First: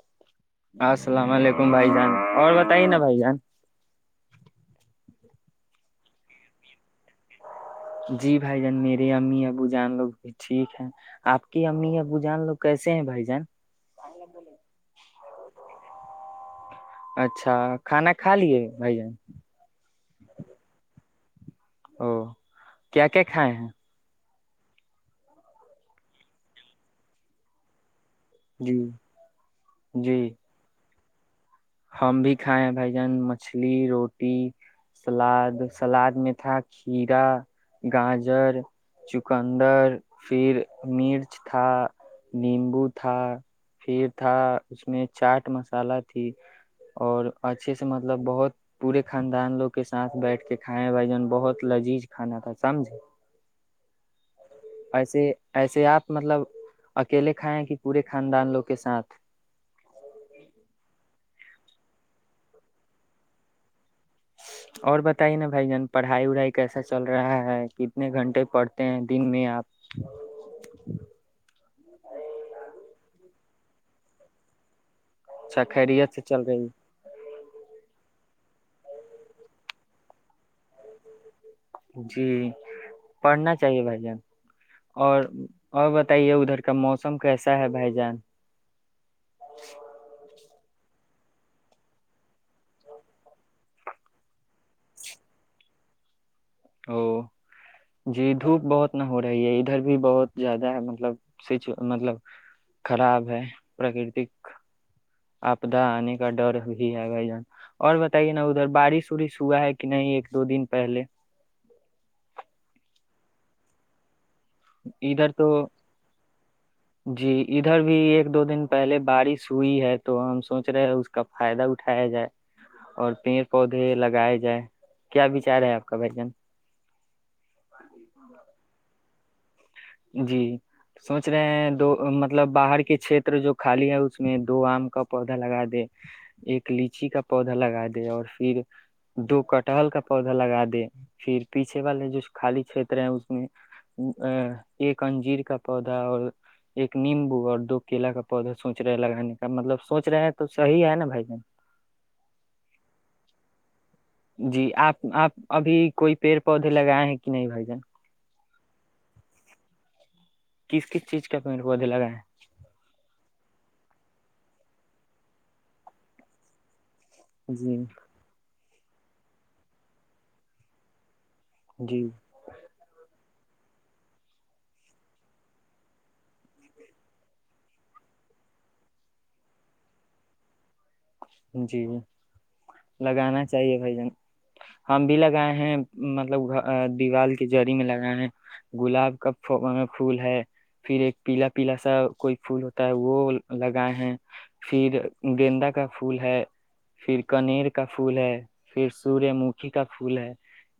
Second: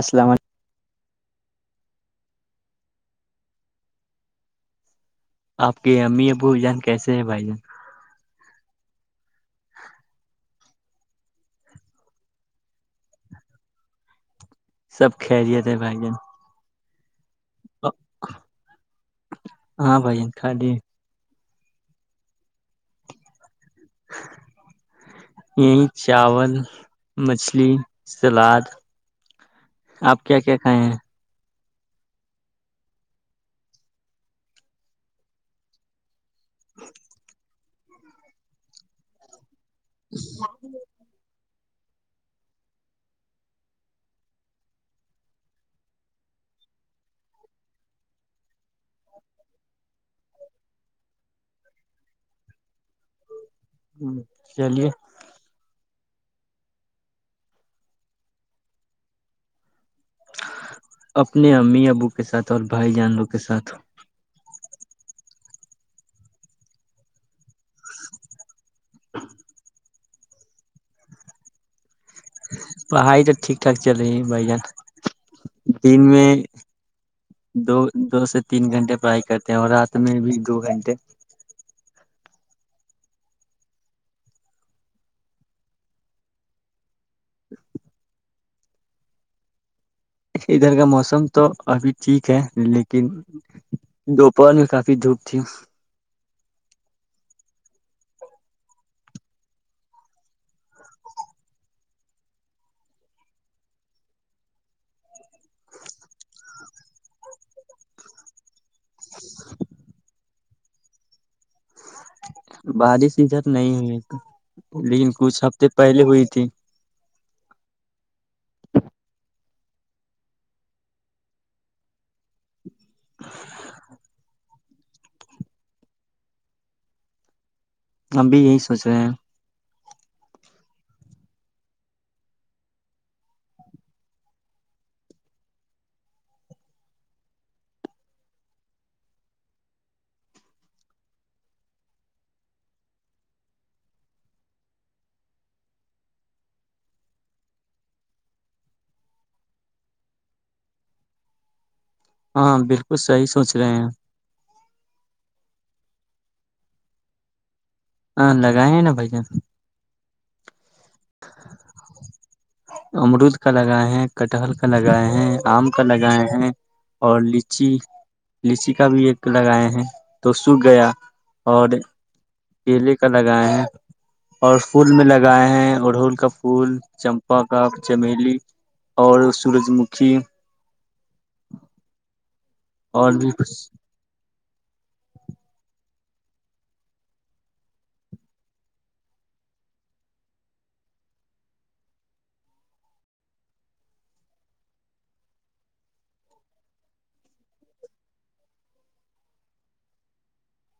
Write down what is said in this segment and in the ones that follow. السلام علیکم السلام علیکم بھائی جان اور بتائیے نا بھائی جان آپ کے امی ابو جان کیس ہیں بھائی جان جی بھائی جان میرے امی ابو جان لوگ بھی ٹھیک ہیں آپ کی امی ابو جان لوگ کیسے ہیں بھائی جان سب خیریت ہے بھائی جان اچھا کھانا کھا لیے بھائی جان ہاں بھائی ان کا دے او کیا کیا کھائے ہیں یہی چاول مچھلی سلاد جی آپ جی کیا کیا کھائے ہیں ہم بھی کھائے بھائی جان مچھلی روٹی سلاد سلاد میں تھا کھیرا گاجر چکن انڈر پھر مرچ تھا نیمبو تھا پھر تھا اس میں چاٹ مصالحہ تھی اور اچھے سے مطلب بہت برے خاندان لوگ کے ساتھ بیٹھ کے کھائیں بھائی جان بہت لذیز کھانا تھا سمجھ چلیے ایسے ایسے اپ مطلب اکیلے کھائیں کہ پورے خاندان لوگ کے ساتھ اپنے امی ابو کے ساتھ اور بھائی جانوں کے ساتھ ہو اور بتائیے نا بھائی جان پڑھائی اڑائی کیسا چل رہا ہے کتنے گھنٹے پڑھتے ہیں دن میں اپ ٹھیک ٹھاک چل رہی ہے بھائی جان اچھا دن خیریت سے میں چل رہی ہے؟ دو ایک گھنٹے بائے کرتے ہیں اور رات میں بھی دو گھنٹے جی بڑھنا چاہیے بھائی جان اور بتائیے ادھر کا موسم کیسا ہے بھائی جان ادھر کا موسم تو ابھی ٹھیک ہے لیکن جو کافی دھوپ تھی تو جی دھوپ بہت نہ ہو رہا ہے یہ ادھر بھی بہت زیادہ ہے مطلب سچ مطلب خراب ہے پورا کرتی عبدہ انے کا ڈر بھی ہے بھائی جان اور بتائیے دربار سوری س ہوا ہے کہ نہیں دو دن پہلے بالی سیزن نہیں ہے ادھر تو جی ادھر بھی ایک دو دن پہلے بارش سوئی ہے تو ہم سوچ رہے ہیں اس کا فائدہ اٹھایا جائے اور پیر پودے لگائے جائیں کیا بیچارہ ہے اپ کا بیٹا ہم بھی یہی سوچ رہے ہیں جی سوچ رہے ہیں دو مطلب باہر کے چھتر جو کھالی ہے اس میں دو عام کا پودا لگا دے ایک لیچی کا پودا لگا دیں اور پھر دو کٹا ہلکا پودا لگا دیا پھر پیچھے والے جو خالی پھیر رہے ہیں اس میں ایک انجیر کا پودا اور ایک نیم بو اردو کیلا کا پودا سوچ رہا ہے لگنے کا مطلب سوچ رہا ہے تو صحیح ہے نا بھائی ہاں بالکل صحیح سوچ رہے ہیں جی اپ اپ ابھی کوئی پیر پودے لگائیں کہ نہیں بھائی جان ہاں لگائے ہیں نا کس کس چیز کا پیڑ پودے لگائے امرود کا لگا ہے کٹر لگائے ہیں ام کا لگائے ہیں اور ہیں لچی جی لیچی کا بھی ایک لگائے ہیں تو سو گیا اور جی یہ لے کر لگایا ہے اور سکول میں لگائے ہیں گڈ ہول کا پھول چمپا کا چمیلی اور سورج مکھی جی اور بھی لگانا ہ چاہیے بھائی جان ہم بھی لگائے ہیں مطلب دیوال کے جیری میں لگانا ہے گلاب کا پھول ہے پھر ایک پیلا پیلا سا کوئی پھول ہوتا ہے وہ لگانا ہے پھر گیند کا پھول ہے پھر کنیر کا پھول ہے پھر سور مکھی کا پھول ہے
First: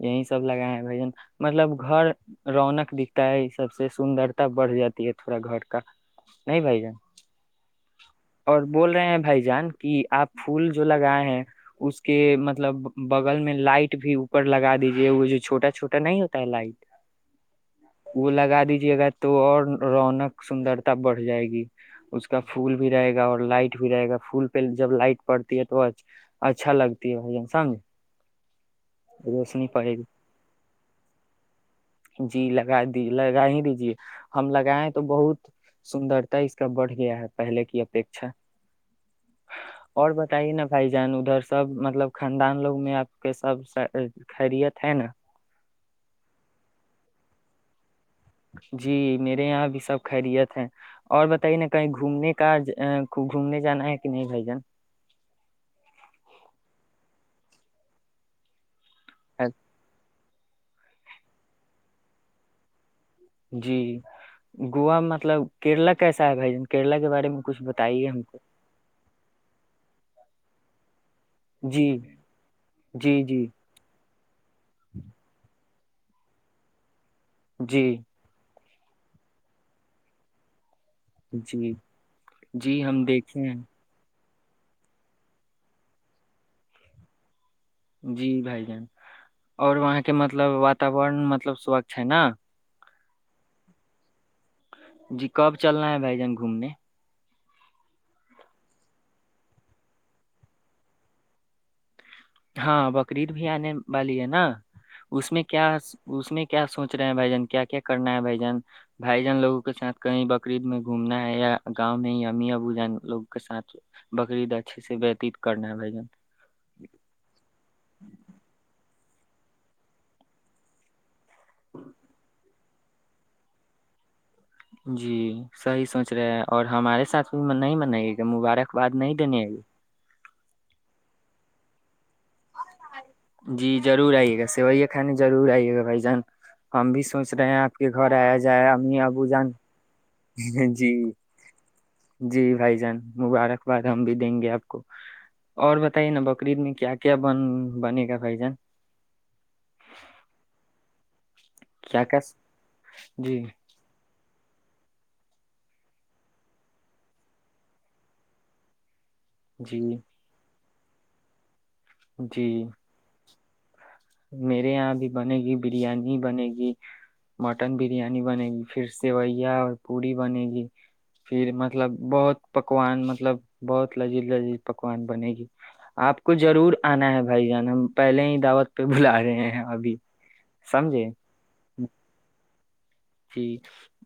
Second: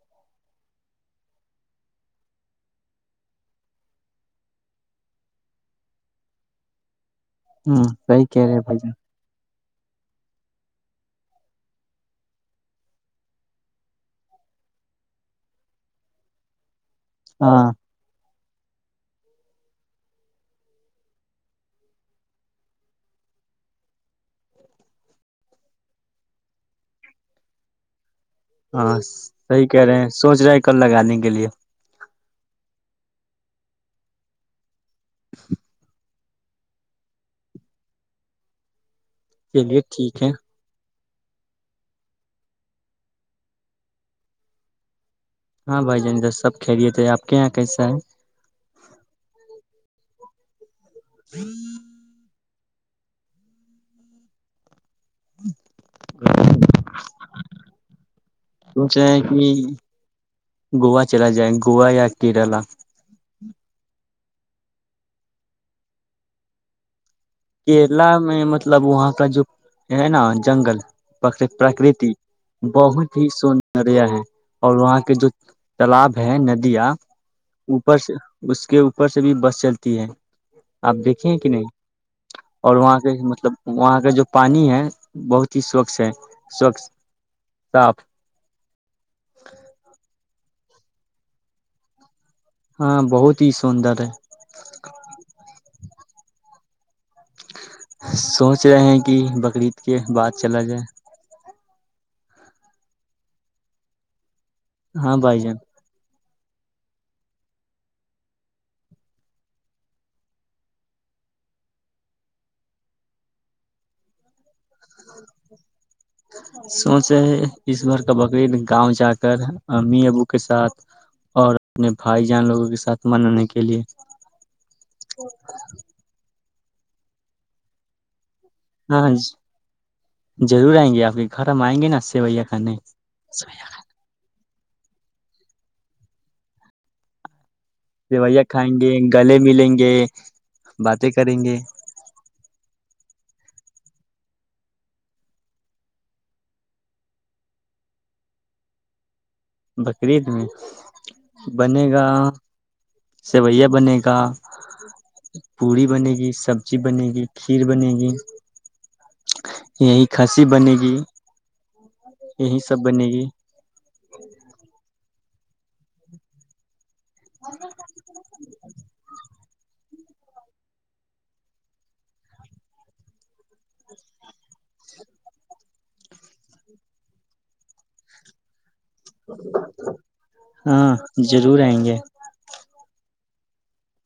یہی سب لگائے ہیں بھ جن مطلب گھر رونق دکھتا ہے یہ سب سے سندرتا بڑھ جاتی ہے تھوڑا گھر کا نہیں بھ جن ہوں سی کہہ رہے بھائی جن بھائی جان کہ آپ پھول جو لگائے ہیں اس کے مطلب بغل میں لائٹ بھی اوپر لگا دیجے وہ جو چھوٹا چھوٹا نہیں ہوتا ہے لائٹ ہاں وہ لگا دیجے گا تو اور رونق سندرتا بڑھ جائے گی اس کا پھول بھی رہے گا اور لائٹ بھی رہے گا پھول پ جب لائٹ پڑتی ہے تو اچھا لگتی ہے بھ جان سمج ہاں صحیح کہہ رہے ہیں سوچ رہے کل لگانے کے لیے جی لگا دی لگا ہی دیجیے ہم لگائےیں تو بہت سندر ت اس کا بڑھ گیا ہے پہلے کی اپیکھا چلیے اور ٹھیک ہے بتائیے نا بھائی جن ادھر سب مطلب خاندان لوگ میں آپ کے سب خیریت ہے نا ہاں بھائی جاندر سب کھیلے تھے آپ کے یہاں کیسا ہے جی میرے یہاں بھی سب خیریت ہیں اور بتائیے نا کہیں گھومنے کا گھومنے جانا ہے کہ نہیں بھ جان ا سوچا ہے کہ گووا چلا جائے گووا یا کیرلا جی گوا مطلب کیرلا کیسا ہے بھائی ج کیرلا کے بارے میں کچھ بتائیے کیرلا ہم کو میں مطلب وہاں کا جو ہے نا جنگل جی پرکرتی بہت جی ہی جی سندر ہے اور وہاں کے جو تالاب ہے ندیاں جی اوپر سے اس کے اوپر سے بھی بس چلتی ہے آپ دیکھے ہیں کہ نہیں جی اور جی وہاں ہم کے دیکھے مطلب ہیں وہاں کا جو پانی ہے بہت ہی سوچھ ہے سوچھ صاف جی بھائی جان اور وہاں کے مطلب واتاورن مطلب سبق ہے نا ہاں بہت ہی سندر ہے جی کب چلنا ہے بھائی جان گھومنے سوچ رہے ہیں کہ بقرعید کے بعد چلا جائے ہاں بکرید بھی آنے والی ہے نا ہاں اس بھائی میں جان کیا اس میں کیا سوچ رہے ہیں بھائی جان کیا کیا کرنا ہے بھ جان بھائی جان لوگوں کے ساتھ کہیں بقرعید میں گھومنا ہے یا گاؤں میں ہی ام ابوجن لوگ کے ساتھ بکرریید اچھے سے وتیت کرنا ہے بھ جن سوچ اس بھر کا بکریید گاؤں جا کے کر امی ابو کے ساتھ اور اپنے بھائی جان لوگوں کے ساتھ مننے کے لیے جی صحیح سوچ رہے ہیں اور ہمارے ساتھ نہیں منائے گی مبارکباد ہاں نہیں دینے ہے ضرور آئیں گےپ کے گھر ہم آئیں گے نا بھیا کانے وہی کھانے ضرور آئیے گا بھائی جان ہم بھی سوچ رہے ہیں آپ کے گھر آیا رویا جائے کھائیں گے امی ابو گلے جان ملیں گے جی باتیں کریں گے جی بھائی جان مبارک باد ہم بھی دیں گے آپ کو اور بتائیے نا بکرریید میں کیا کیا بن بنے گا بھائی جان بقرید میں بنے کیا گا کیا جی سیویا بنے گا پوڑی بنے گی سبزی بنے گی کھیر بنے گی جی یہی کھسی بنے گی جی جی یہی سب بنے گی میرے یہاں بھی بنے گی بریانی بنے گی مٹن بریانی بنے گی پھر سے بائی یا اور پوڑی بنے گی پھر مطلب بہت پکوان مطلب بہت لذیذ لذیذ پکوان بنے گی آپ کو ضرور آنا ہے بھائی جان ہم پہلے ہی دعوت پہ بلا رہے ہیں ابھی ہاں سمجھے ضرور آئیں گے جی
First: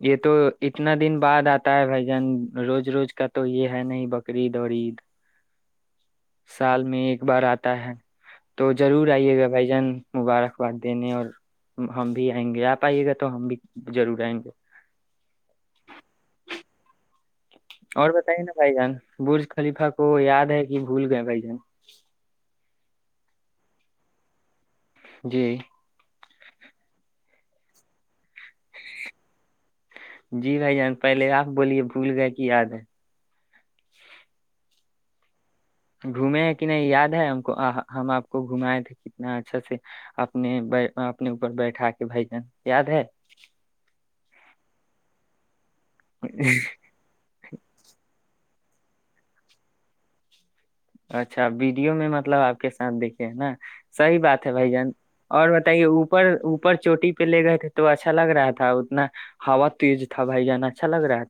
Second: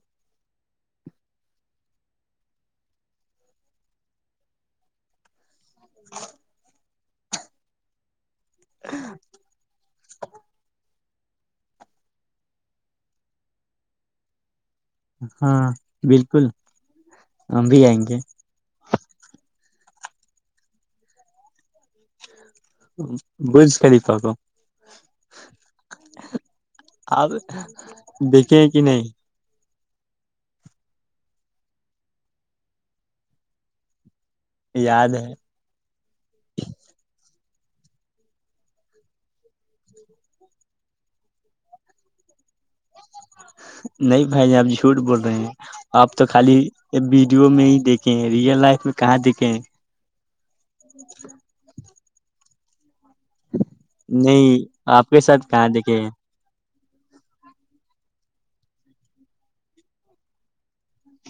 یہ تو اتنا دن بعد آتا ہے بھائی جان روز روز کا تو یہ ہے نہیں بکرعید اور عید سال میں ایک ایک بار آتا ہے تو ضرور آئیے گا بھائی جان مبارکباد دینے اور ہم بھی آئیں گے آپ آئیے گا تو ہم بھی ضرور ہےیں گے [inaudible] [unintelligible] ہاں بالکل ہم بھی آئیں اور گے بتائیے نا بھائی جان بج خلیفہ کو یاد ہے کہ بھول گئے بھائی جن بج کر د پا کو جی آپ دیکھے کہ نہیں [unintelligible] جی بھائی جان پہلے آپ بولیے بھول گئے کہ یاد ہے یاد ہے گھومے ہیں کہ نہیں یاد ہے ہم کو ہم آپ کو گھمائے تھے کتنا اچھا سے اپنے اپنے اوپر بیٹھا کے بھجن یاد ہے نہیں بھائی ج آپ جھوٹ بول رہے ہیں آپ تو خالی ویڈیو میں ہی دیکھے ہیں ریئل لائف میں کہاں دیکھے اچھا بی مطلب آ کے سات دیکھ نا صحی بات ہے نہیں بھائی جان آپ کے ساتھ اور کہاں بتائیے دیکھے ہیں اوپر اوپر چوٹی پہ لے گئے تھے تو اچھا لگ رہا تھا اتنا ہا تیز تھا بھائی جان اچھا لگ رہا تھا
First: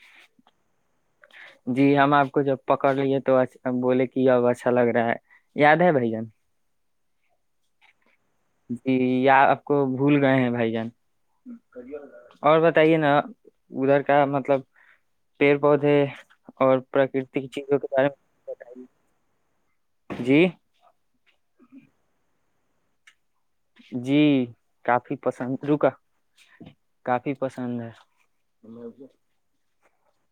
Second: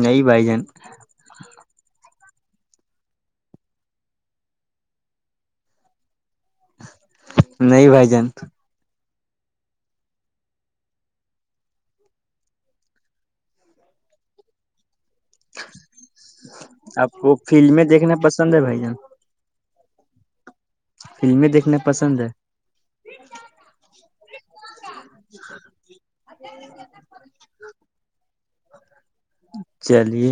نہیں بھائی جان تھا جی ہم آپ کو جب پکڑ لیے تو بولے کہ اب اچھا لگ رہا ہے یاد ہے بھ جین نہیں بھائی جان جی یا آپ کو بھول گئے ہیں بھائی جان اور بتائیے نا ادھر کا مطلب پیر پودے اور آپ کو پرکرتی کی چیزوں فلمیں کے بارے دیکھنا پسند ہے میں بھائی جان جی فلمیں دیکھنا پسند ہے جی کافی پسند رکا کافی پسند ہے [unintelligible] چلیے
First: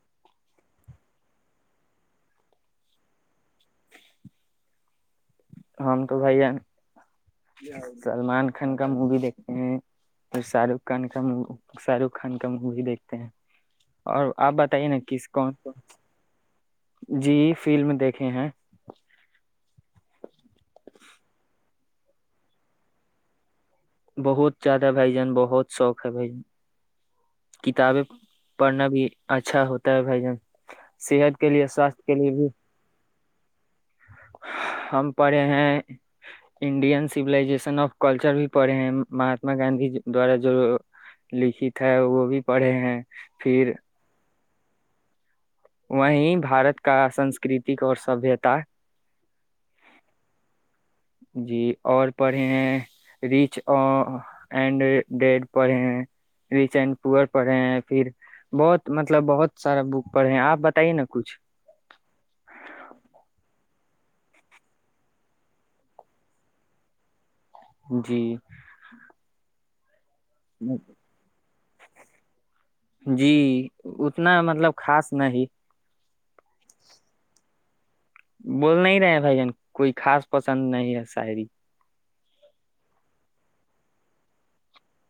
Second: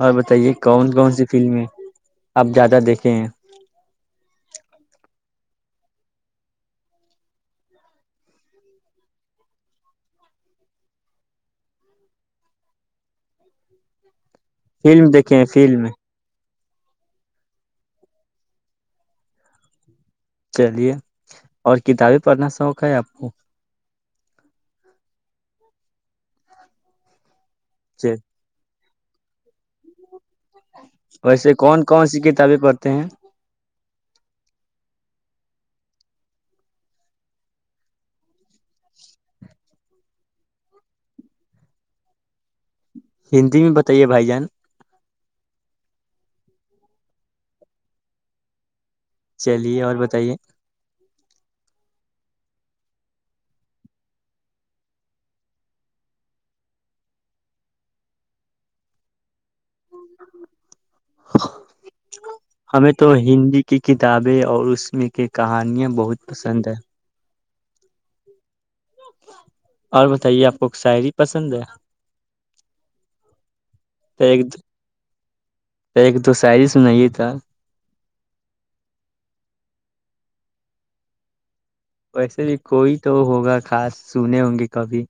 اور بتائیے کون کون سی فلم ہے آپ زیادہ دیکھے ہیں ہم تو بھیا سلمان خان کا مووی دیکھتے ہیں پھر شاہ رخ خان کا شاہ رخ خان کا مووی دیکھتے ہیں اور آپ بتائیے نا فلم کس دیکھے ہیں کون کو فلم جی فلملم دیکھے ہیں چلیے اور کتابیں پڑھنا شوق ہے آپ کو بہت زیادہ بھائی جان بہت شوق ہے بھائی جن کتابیں پڑھنا بھی اچھا ہوتا ہے بھائی جان صحت کے ویسے لیے کون سواستھ کون کے سی لیے بھی کتابیں پڑھتے ہیں ہم پڑھے ہیں انڈین سیولزیشن آف کلچر بھی پڑے ہیں مہاتما گاندھی دوارا جو لکھت ہے وہ بھی پڑھے ہیں ہندی میں پھر بتائیے بھائی جان وہیں بھارت کا سسکرتک اور سبھیتا چلیے اور بتائیے جی اور پڑھے ہیں ریچ اینڈ ڈیڈ پڑھے ہیں ریچ اینڈ پور پڑھے ہیں پھر بہت مطلب بہت سارا بک پڑھے ہیں آپ ب ہمیں تو ہندی کی کتابیں اور اس میں کی کہانیاں بہت پسند ہیں جی اور بتائیے آپ کو شاعری پسند ہے جی تو اتنا ایک مطلب خاص نہیں ایک دو شاعری سنائیے تھا بول نہیں رہے بھائی جان کوئی خاص پسند نہیں ہے شاعری ویسے بھی کوئی تو ہوگا خاص سنے ہوں گے کبھی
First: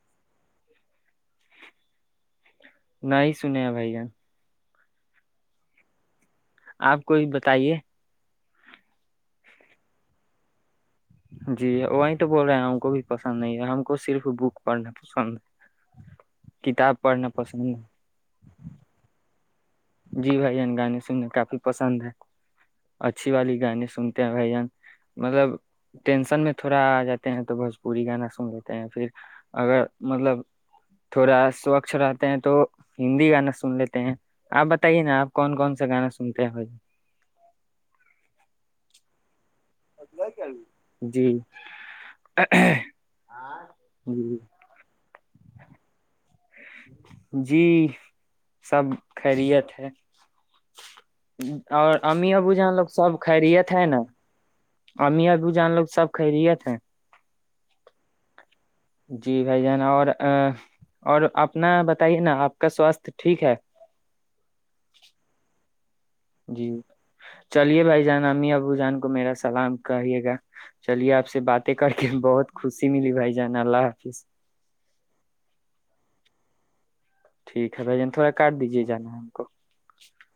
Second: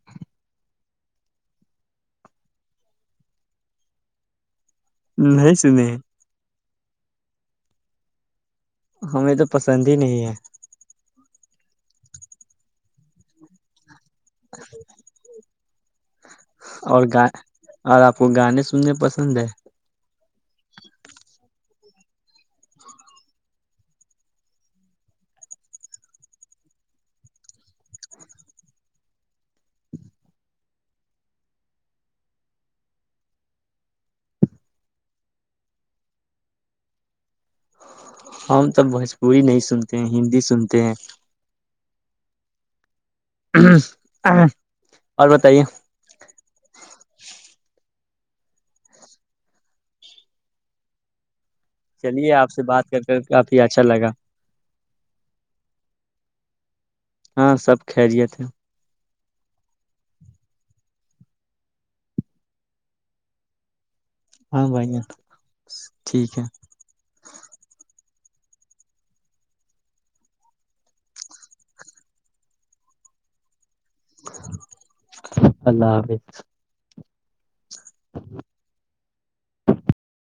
نہیں سنیا بھیا ہ ہےس نہیں آپ کوئی بتائیے ہمیں تو پسند ہی نہیں ہے جی وہی تو بول رہے ہیں ہم کو بھی پسند نہیں ہے ہم کو صرف بک پڑھنا پسند ہے کتاب اور پڑھنا گ پسند اور آپ کو گانے ہے سننے پسند ہے جی بھائی جان گانے سننے کافی پسند ہے اچھی والی گانے سنتے ہیں بھائی جان مطلب ٹینسن میں تھوڑا آ جاتے ہیں تو بھوجپوری گانا سن لیتے ہیں پھر اگر مطلب تھوڑا سوچھ رہتے ہیں تو ہندی گانا سن لیتے ہیں آپ بتائیے نا آپ کون کون سا گانا سنتے ہیں بھائی ہم تو بوجپوری نہیں سنتے ہیں ہندی سنتے ہیں ا [unintelligible] اور ب [unintelligible] کہاہے جی سب خیریت ہے اور ام چلیے ا بو آپ سے جان لوگ بات کر سب کر کافی خرییت اچھا ہے نا لگا ام ابو جان لوگ سب خیریت ہیں ہاں سب خیریت ہے جی بھائی جان اور اور اپنا بتائیے نا آپ کا سواستھ ٹھیک ہے ج جی چلیے بھائی جانامی اب ابو جان کو میرا سلام کہیے گا چلیے آپ سے باتیں کر کے بہت خوشی ملی بھائی جان اللہ حافظ اللہ حافظ ٹھیک ہے بھائی جان تھوڑا کر دیجیے جانا ہے کو [inaudible]